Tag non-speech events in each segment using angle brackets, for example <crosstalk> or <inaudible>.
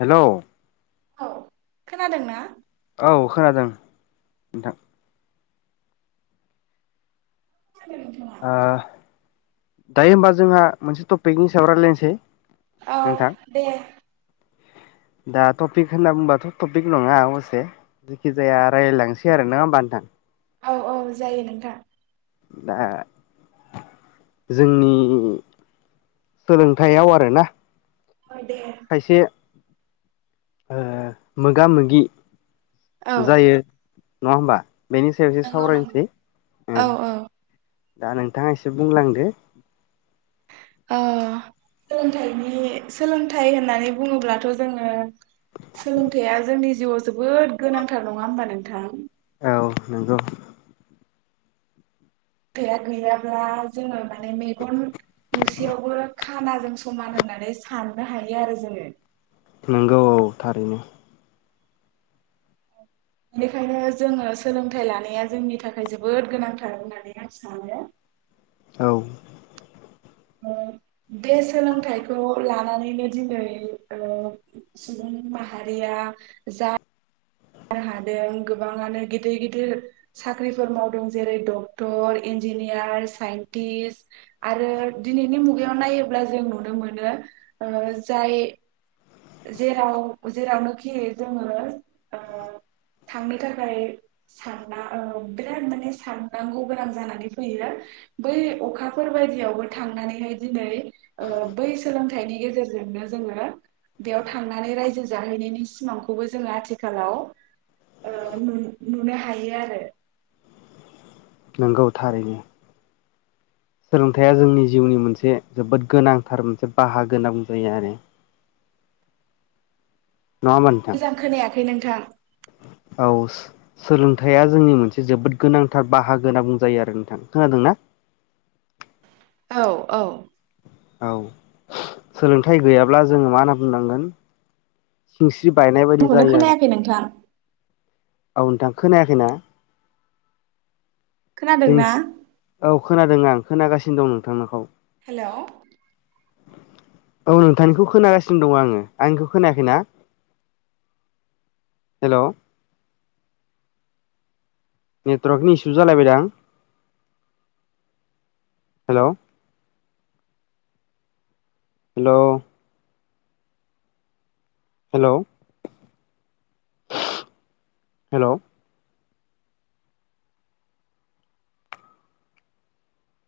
Hello औ खोनादों ना? औ खोनादों नोंथां। खोनादों नोंथाङा? ओ दायो होमबा जोंहा मोनसे टपिकनि हिसाबै रायलायनोसै। औ नोंथां दे। दा टपिक होनना बुंबाथ' टपिक नङा अबसे जेखि जाया रायलायलांसै आरो नङा होमबा नोंथां? औ औ जायो नोंथां। दा जोंनि सोलोंथाइयाव आरोना दे खायसे ओ मोगा मोगि औ जायो। नङा होमबा? बेनि सायाव एसे नंगौ नंगौ सावरायनोसै औ ओं। औ दा नोंथाङा एसे बुंलांदो। ओ सोलोंथाइनि सोलोंथाइ होननानै बुङोब्लाथ' जोङो सोलोंथाइया जोंनि जिउआव जोबोद गोनांथार नङा होमबा नोंथां? औ नंगौ। गैया गैयाब्ला जोङो माने मेगन नुसेयावबो खानाजों समान होननानै साननो हायो आरो जोङो। नंगौ औ थारैनो। बेनिखायनो जोङो सोलोंथाइ लानाया जोंनि थाखाय जोबोद गोनांथार होननानै आं सानो। औ बे सोलोंथाइखौ लानानैनो दिनै ओ सुबुं माहारिया जा नो हादों गोबाङानो गिदिर गिदिर साख्रिफोर मावदों जेरै डक्टर, इन्जिनियार, साइन्टिस्ट आरो दिनैनि मुगायाव नायोब्ला जों नुनो मोनो ओ जाय जेराव जेरावनोखि जोङो ओ थांनो थाखाय सानना औ बिराद माने साननांगौ गोनां जानानै फैयो। बै अखाफोर बायदियावबो थांनानैहाय दिनै ओ बै सोलोंथाइनि गेजेरजोंनो जोङो बेयाव थांनानै रायजो जाहैनायनि सिमांखौबो जोङो आथि खालाव ओ नुन-नुनो हायो आरो नंगौ थारैनो सोलोंथाइया जोंनि जिउनि मोनसे जोबोद गोनांथार मोनसे बाहागो होनना बुंजायो आरो। नङा होमबा नोंथां? खै नोंथां। औ सोलोंथाइया जोंनि मोनसे जोबोद गोनांथार बाहागो होनना बुंजायो आरो नोंथां खोनादोंना? औ औ औ सोलोंथाइ गैयाब्ला जोङो मा होनना बुंनांगोन <unintelligible> <unintelligible> बायनाय बादि आंखौनो जायो आरो। खोनायाखै नोंथां औ नोंथां खोनायाखैना? जों खोनादोंना? औ खोनादों आं खोनागासिनो दं नोंथांनाखौ। हेलौ औ नोंथांनिखौ खोनागासिनो दङ आङो आंनिखौ खोनायाखैना हेल'? नेटवर्कनि इसु जालायबायदां hello hello hello hello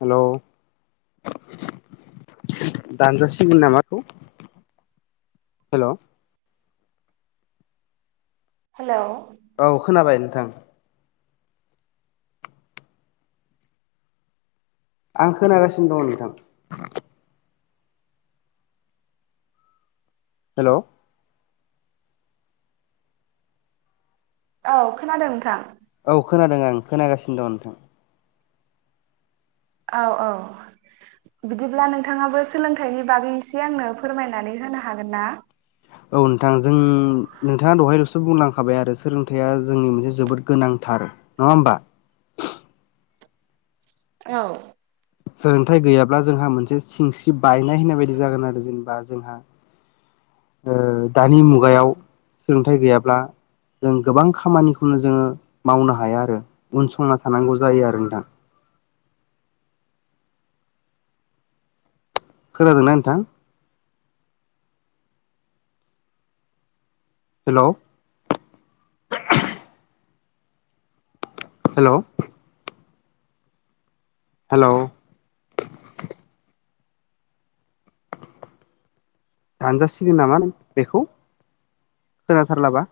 hello दानजासिगोन नामाथ हेलौ हेलौ औ खोनाबाय नोंथां आं खोनागासिनो दङ नोंथां। हेल' औ खोनादों नोंथां। औ खोनादों आं खोनागासिनो दं नोंथां। औ औ बिदिब्ला नोंथाङाबो सोलोंथाइनि बागै एसे आंनो फोरमायनानै होनो हागोन ना? औ नोंथां जों नोंथाङा दहाय लसो बुंलांखाबाय आरो सोलोंथाइआ जोंनि मोनसे जोबोद गोनांथार नङा होमबा? औ सोलोंथाइ गैयाब्ला जोंहा मोनसे सिनस्रि बायनाय होननाय बायदि जागोन आरो जेनेबा जोंहा दानि मुगायाव सोलोंथाइ गैयाब्ला जों गोबां खामानिखौनो जोङो मावनो हाया आरो उनसंना थानांगौ जायो आरो नोंथां। खोनादोंना नोंथां? हेलौ हेलौ हेलौ दानजासिगोन नामा बेखौ खोनाथारलाबा।